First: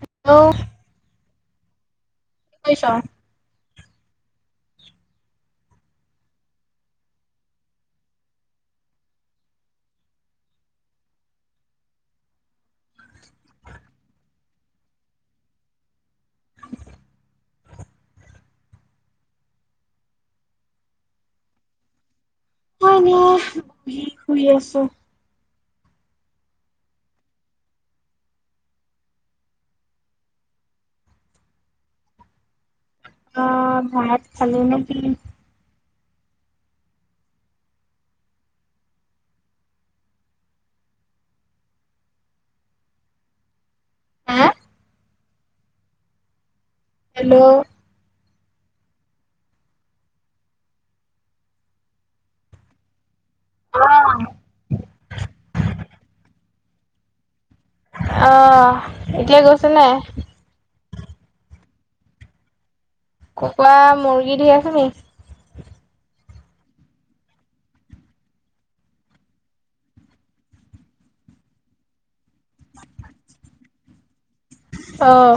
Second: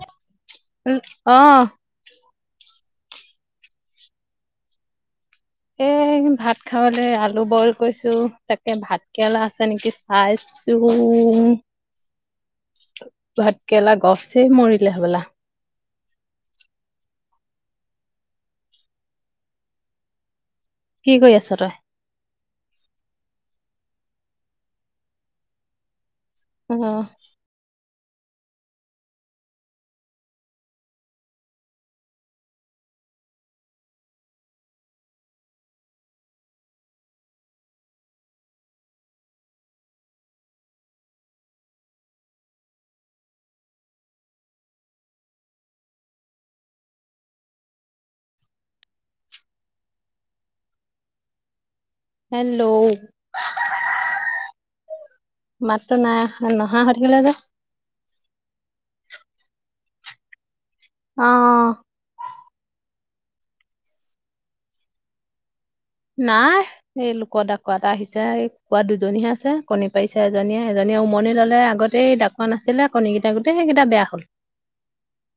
Hello! Hello! অঁ কি কৰিছ? এ ভাত খাবলে আলু বইল কৰিছো তাকে ভাত কেৰেলা আছে নেকি চাই ছোঁ, ভাত কেৰেলা গছে মৰিলে হ'বলা। কি কৰি আছ তই? হয় না কি কৰি আছ? উম। অঁ ভাত খালি নে কি? হা হেল্ল'! হেল্ল'! অঁহ। মাতটো নাই নহা হৈ থাকিলে যে। অঁ এতিয়া গৈছে নাই? অঁ। কুকুৰা মুৰ্গী ধেৰ আছে নি? নাই। এই লোকৰ ডাকোৱা এটা আহিছে এই কুকুৰা দুজনীহে আছে কণী পাৰিছে এজনীয়ে এজনীয়ে উমনি ললে আগত সেই ডাকোৱা নাছিলে কণীকেইটা গোটেই কেইটা বেয়া হ'ল। অহ।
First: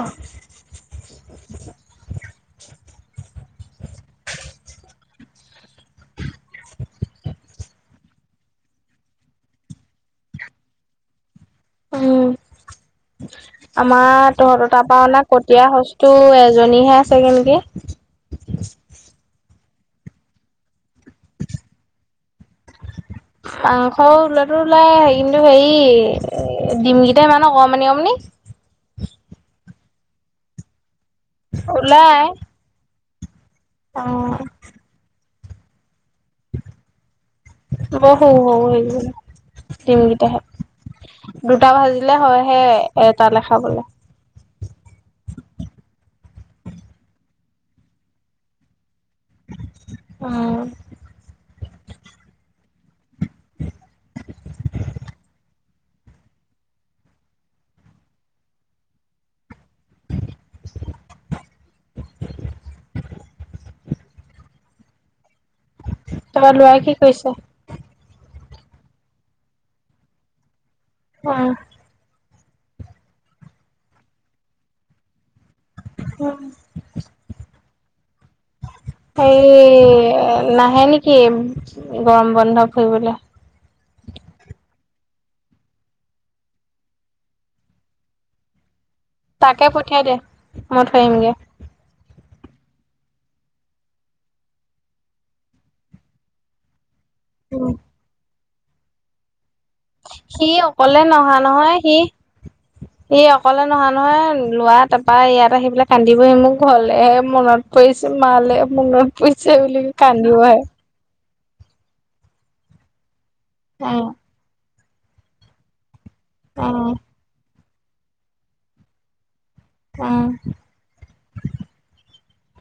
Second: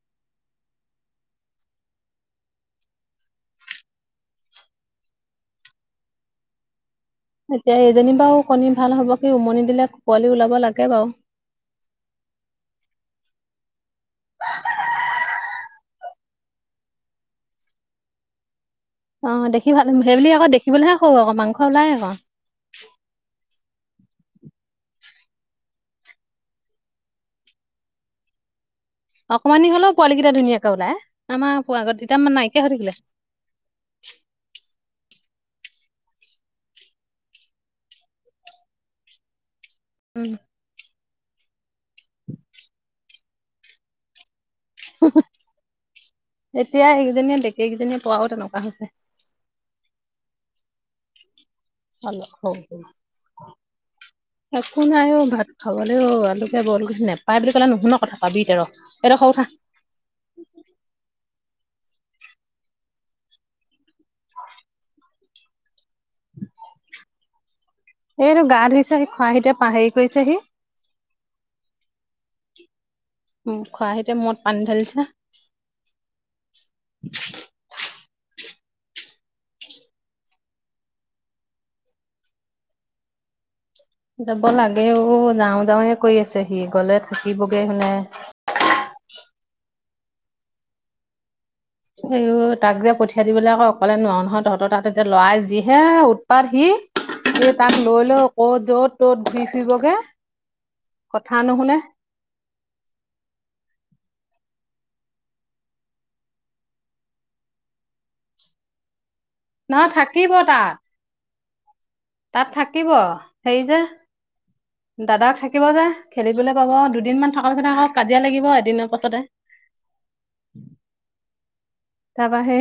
[inaudible] এতিয়া এইজনী বাৰু কণী ভাল হ'ব কি উমনি দিলে পোৱালি ওলাব লাগে বাৰু। উম [inaudible] আমাৰ তহঁতৰ তাৰপৰা অনা কটীয়া সছটো এজনীহে আছেগে নেকি। অঁ দেখি ভাল সেইবুলি আক' দেখিবলৈহে সৰু আক' মাংস ওলাই আক'। মাংস ওলোৱাটো ওলাই কিন্তু হেৰি ডিমকেইটা ইমান অকমানি অকমানি। অকমানি হলেও পোৱালি কেইটা ধুনীয়াকে ওলাই আমাৰ আগৰ কিতা মানে নাইকিয়ে হৈ থাকিলে। অঁ। বৰ সৰু সৰু সেইকেইজনীৰ দিম গিটা উম, হেত দুটা ভাজিলে হয়হে এটালে খাবলে। এতিয়া এইকেইজনীয়ে ডেকেই কেইজনীয়ে পৰাও তেনেকুৱা হৈছে। উম। একো নাই অ ভাত খাবলে ঔ আলুকে বইল কৰিছো, নাপায় বুলি ক'লে নুশুন কথা পাবি এতিয়া ৰ' এইডোখৰ উঠা। তাৰপৰা লৰাই কি কৰিছে? এইটো গা ধুইছে সি খৰাহিটোৱে হেৰি কৰিছেহি। উম। উম, খৰাহিতোৱে মূৰত পানী ঢালিছে। উম [inaudible] হেৰি নাহে নেকি গৰম বন্ধ ফুৰিবলৈ? যাব লাগে ও যাওঁ যাওঁ হে কৰি আছে সি গলে থাকিবগৈ হুনে তাকে পঠিয়াই দে, মই থৈ আহিমগে। আইওঃ তাক যে পঠিয়াই দিবলৈ আকৌ অকলে নোৱাৰো নহয় তহঁতৰ তাত এতিয়া লৰাই যিহে উৎপাত সি এই তাক লৈ লৈ ক'ত যত ত'ত ধুই ফুৰিবগে সি অকলে কথা নুশুনে। [inaudible] ই অকলে নহয় নহয় লৰা তাৰপৰা ইয়াত আহি পেলাই কান্দিবহি মোক ঘৰলে মনত পৰিছে, মালে মনত পৰিছে বুলি নহয় থাকিব কান্দো হা। তাত তাত থাকিব, হেৰি যে দাদাক থাকিব যে, খেলিবলৈ পাব দুদিনমান থকাৰ পিছত আকৌ কাজিয়া লাগিব এদিনৰ পাছতে। উম। তাৰপৰা হে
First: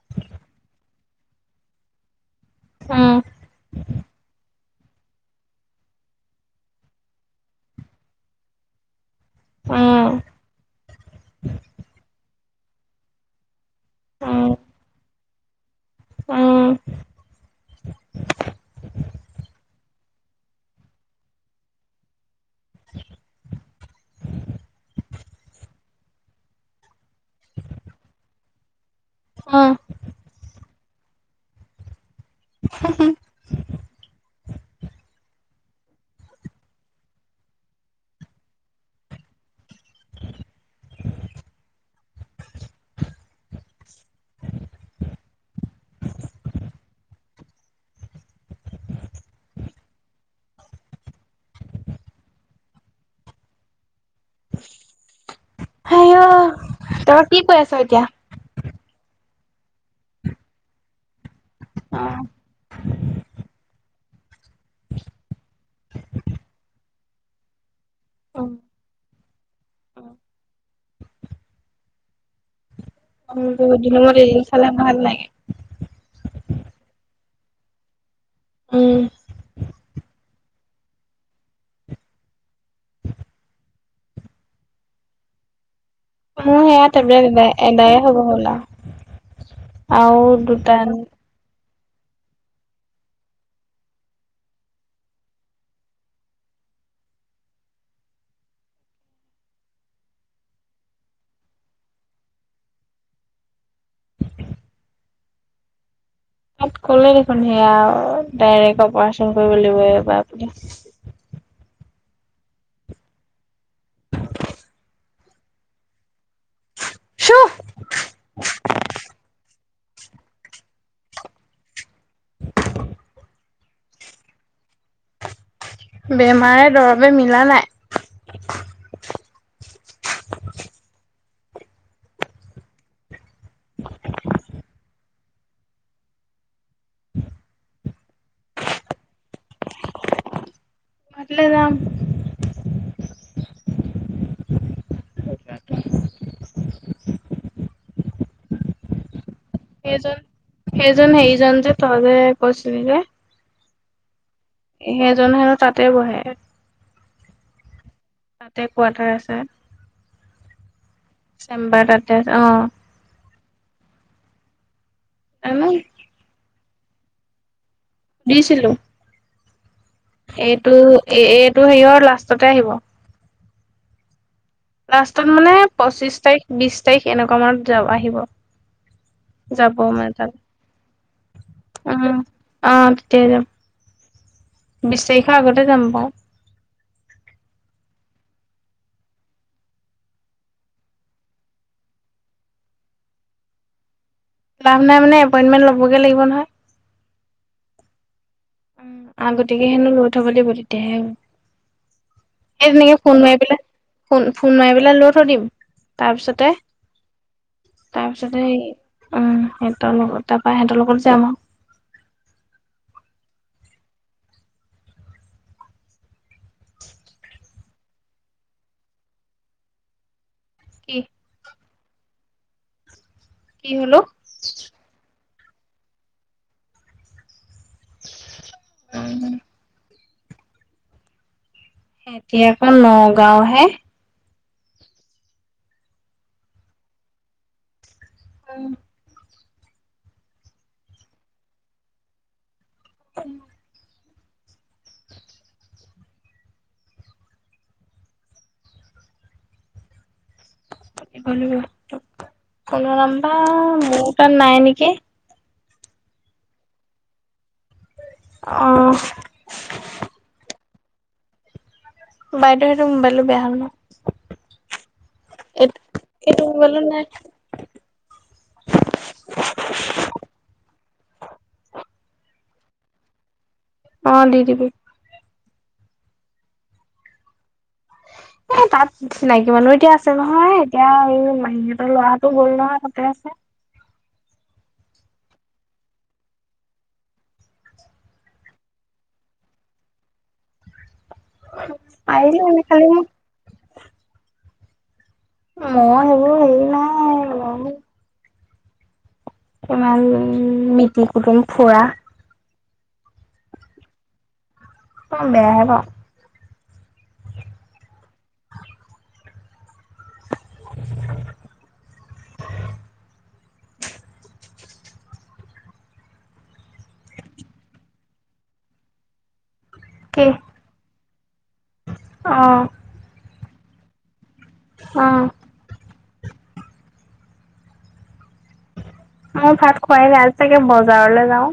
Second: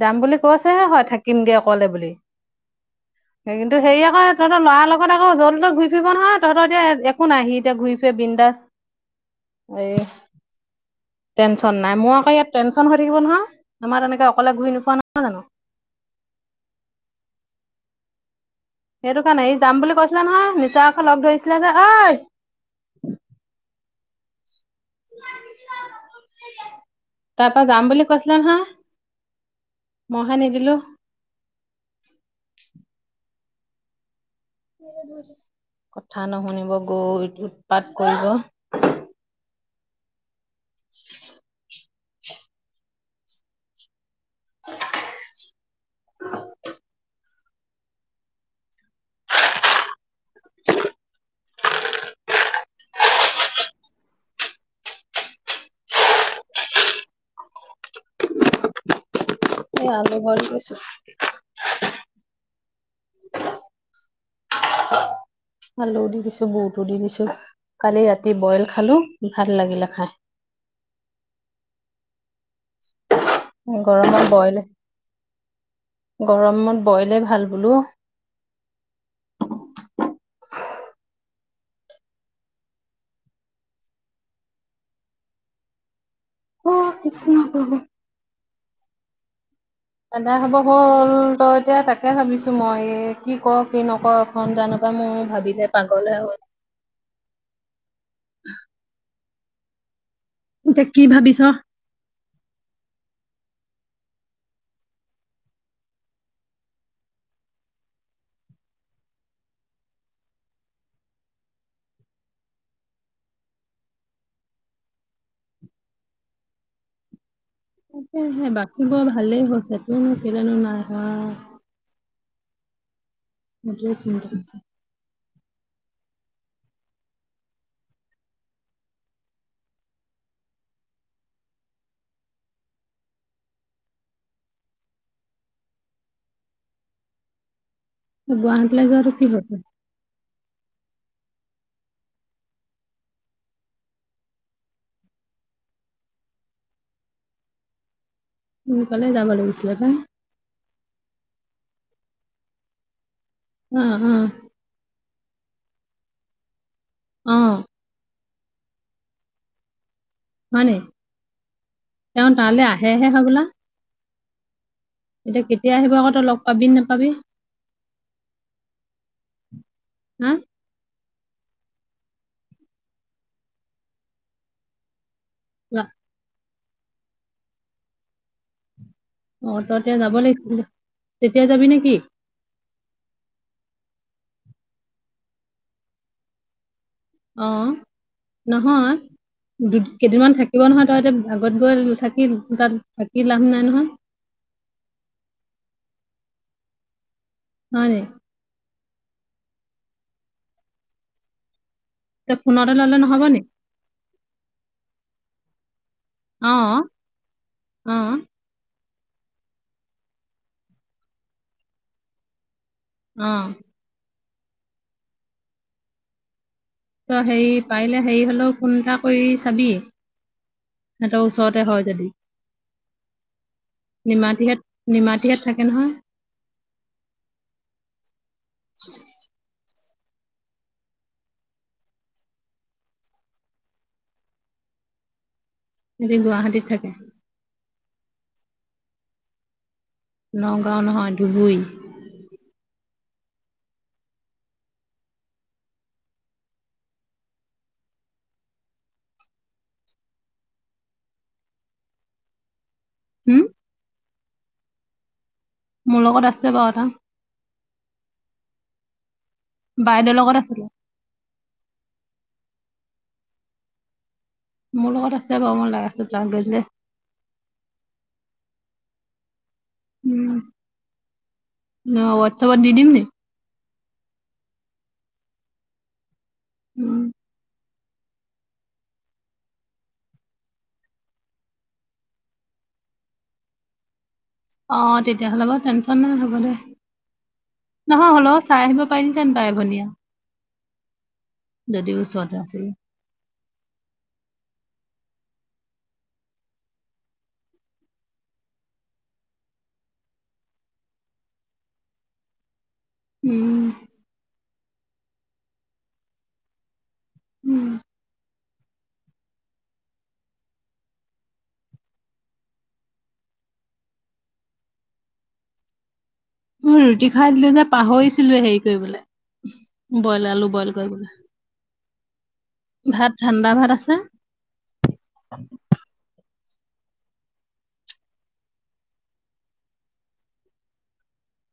যাম বুলি কৈছেহে হয় থাকিমগে অকলে বুলি। উম সেই কিন্তু হে আকৌ তহতৰ লৰাৰ লগত আকৌ জলটো তত ঘূৰি ফৰি নহয়, তহঁতৰ এতিয়া একো নাই এতিয়া সি ঘূৰি ফুৰে বিন্দাছ। [inaudible] এই টেনশ্যন নাই, মোৰ আকৌ ইয়াত টেনশ্যন হৈ থাকিব নহয়। আমাৰ তেনেকে অকলে ঘূৰি নুফুৱা নহয় জানো। উম সেইটো কাৰণে, ই যাম বুলি কৈছিলে নহয়, নিচাঅক লগ ধৰিছিলে যে, ঐ [unintelligible] তাৰপা যাম বুলি কৈছিলা নহয়। অঁ মইহে নিদিলোঁ। [unintelligible] কথা নুশুনিব গল, উৎপাত কৰিব। [inaudible] [inaudible] হেও' তই কি কৈ আছ এতিয়া? এ আলু বইল কৰিছোঁ। অঁ [inaudible] আলু দি দিছো, বঔতো দি দিছো। কালি ৰাতি উম, বইল খালো, ভাল লাগিলে উম। খায়। অঁ, বহু দিনৰ গৰমত মূৰত এদিন বইলে চালে ভাল লাগে। গৰমত বইলে ভাল বোলো। উম। মোৰ অ সেয়া টেবলেট কৃষ্ণ এদায় প্ৰভু এদায়ে হ'ব হ'ল আও। আৰু এদায় হব দুটা হ'ল, ত এতিয়া তাক তাকে ভাবিছো মই কি কঅ কি নকঅ, এখন জানো পাই, মই ভাবিলে পাগল হে এতিয়া কি ভাবিছ? তাত ক'লে দেখোন, সেয়া ডাইৰেক্ট অপাৰচন কৰিব লাগিব এইবাৰ আপুনি। সুহ তাকে, বাকীবোৰ ভালেই হৈছে, তোৰনো কেলেনো নাই আহা। সেইটোৱে থিক আছে। বেমাৰে দৰৱে মিলা নাই। গুৱাহাটীলৈ যোৱাটো কি হল? গুৱাহাটীলে যাম। [unintelligible] সোনকালে যাব লাগিব। সেইজন সেইজন সেইজন যে তই যে কৈছিলি যে। অঁ অঁ সেইজন হেনো তাতে বহে অ তাতে কোৱাৰ্টাৰ আছে হয় নি? চেম্বাৰ তাতে আছে অ সেয়হে হবলা এতিয়া জানো কেতিয়া আহিব আকৌ তই লগ পাবি নেপাবি দিছিলো উ এইটো এ এইটো সেৰিয়ৰ লাষ্টতে আহিব লাষ্টত মানে লা- পঁচিশ তাৰিখ বিশ তাৰিখ এনেকুৱা মানত যা আহিব অ ত এতিয়া মানে যাব তাত লাগিছিলে তেতিয়া যাবি নেকি উম অ তেতিয়াই যাম বিশ তাৰিখৰ আগতে যাম বাউ অ নহয় দু কেইদিনমান থাকিব নহয় তই এতিয়া আগত গৈ থাকি তাত থাকি লাভ নাই নহয় লাভ নাই মানে এপইনমেণ্ট ল'বগে লাগিব নহয় হয় নি আগতীয়াকে হেনো লৈ থব লাগিব তেতিয়াহে হব তই এই ফোনতে তেনেকে ল'লে ফোন নহ'ব মাৰি নি? পেলাই ফোন ফোন মাৰি পেলাই লৈ থৈ দিম তাৰপিছতে অ, অ, তাৰপিছতে এই উম হেতৰ লগত তাৰপা হেতৰ লগত যাম আউ উম ত হেৰি পাৰিলে হেৰি হলেও ফোন এটা কৰি চাবি কি হেত চতে হয় যদি কি হল অউ নিমাতীহেত নিমাতীহেট থাকে নহয় অ এতিয়া আকৌ নগাঁও হে এটি গুৱাহাটীত থাকে অ নগাঁও নহয় ধুবুই [unintelligible] কল নাম্বা হুম? মোৰ তাত নাই নেকি মোৰ লগত আছে বাউ এটা অহ বাইদেউৰ লগত আছিলে বাইদেউ হেত মোবাইলটো বেয়া হ'ল ন মোৰ লগত আছে বাউ মই লাই আছো তা গেজলে নে উম অ ৱাটছপত দি দিম নি অ দি দিবি উম এ তাত চিনাকি মানুহ এতিয়া আছে নহয় এতিয়া হেই ল'ৰাটো গ'ল নহয় তাতে আছে অ তেতিয়াহ'লে বাউ টেনচন নাই হ'ব দে নহয় হলেও চাই আহিব পাৰিলি হেতেন বাই ভনিয়ে ওচৰতে পাৰিলো আছিলে খালি মু মউ সেইবোৰ হেই ইমান মিতি কুটুম ফুৰা উম। [unintelligible] উম [unintelligible] মই ৰুটি খাই দিলো যে পাহৰিছিলোৱে হেৰি কৰিবলৈ কি বইল আলু বইল কৰিবলৈ। অ। ভাত ঠাণ্ডা ভাত আছে। অ মই ভাত খোৱাই [unintelligible] চাগে বজাৰলৈ যাওঁ।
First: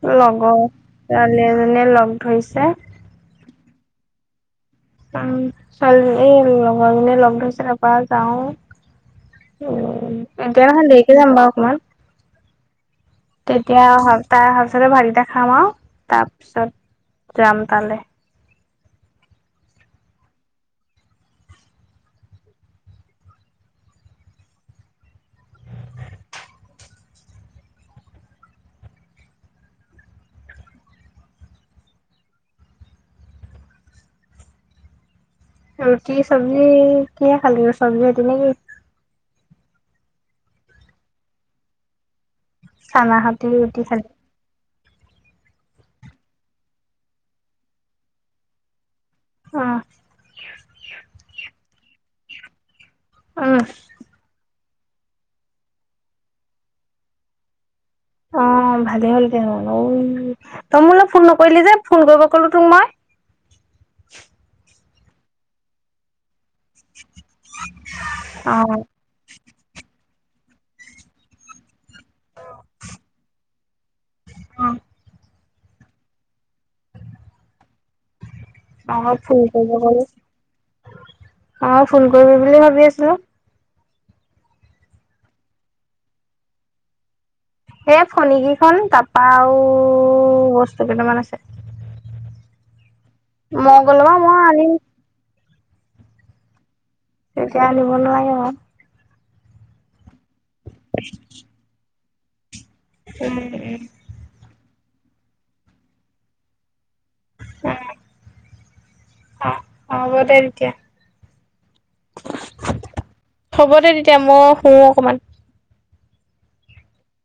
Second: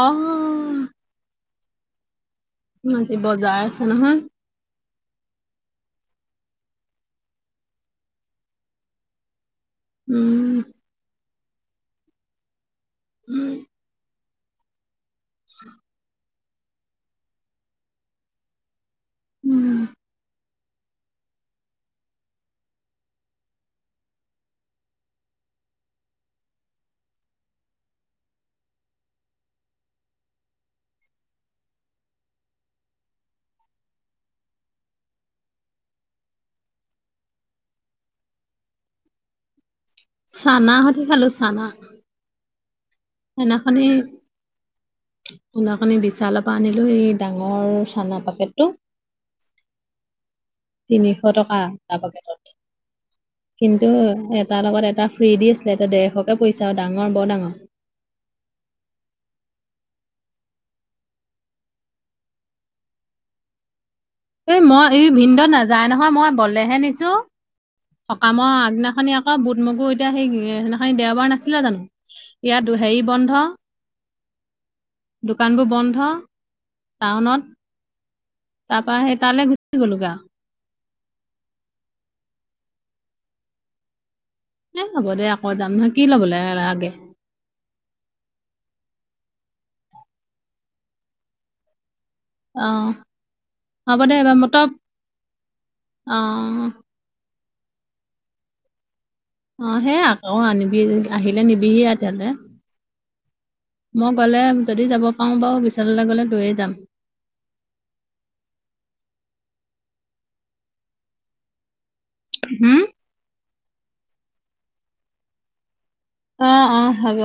অ লগৰ ছোৱালী এজনীয়ে লগ ধৰিছে। আজি বজাৰ আছে নহয়। উম ছোৱালীজনী এই লগৰজনীয়ে লগ ধৰিছে তাৰপৰা যাওঁ উম, এতিয়াখন দেৰিকে যাম বাৰু অকমান। উম, তেতিয়া অহা তাই আহা পিছতে ভাত কেইটা খাম আৰু তাৰপিছত যাম তালৈ। উম। ৰুটি চৱজি কিহে খালি? চৱজি ৰুটিয়ে নেকি? চানা হতি খালো চানা। চানা সতি ৰুটি সেইদিনাখনি খালি খনি বিশালৰ পৰা আনিলো এই ডাঙৰ চানা পেকেটটো। উম, তিনিশ টকা এটা পেকেটত। উম, কিন্তু এটাৰ লগত এটা ফ্ৰী দি আছিলে, তাতে ডেৰশকে পৰিছে আৰু ডাঙৰ বৰ ডাঙৰ। অ ভালে হ'ল দে। তই মূলৈ ফোন নকৰিলি যে ফোন কৰিব কলো তোক মই। এই মই এই ভিনদত নাযায় নহয় মই বলেহে নিছো। সকামৰ অ', আগদিনাখনি অ বুট মগু এতিয়া সেই সেইদিনাখন দেওবাৰ নাছিলে জানো। ইয়াত হেৰি বন্ধ অ দোকানবোৰ বন্ধ টাউনত। তাৰপা সেই আক তালৈ ফোন গুচি কৰিব বুলি, গ'লোগে আৰু আ ফোন কৰিবি বুলি ভাবি আছিলো। এ হ'ব দে আকৌ যাম নহয়, কি [unintelligible] এই ফনী কেইখন তাপা আও বস্তু কেইটামান আছে। অ মই হ'ব গ'লো দে বাৰু এবাৰ মই আনিম তক অ। এতিয়া আনিব নোৱাৰিম আউ। অ সেয়া আকৌ আনিবি আহিলে নিবিহি আ তেন্তে। উম উম। মই গ'লে যদি যাব পাওঁ বাৰু বিশাললৈ গ'লে লৈ যাম। অ হ'ব দে তেতিয়া। হুম? হ'ব দে তেতিয়া মই শু অকমান। অ অ হ'ব।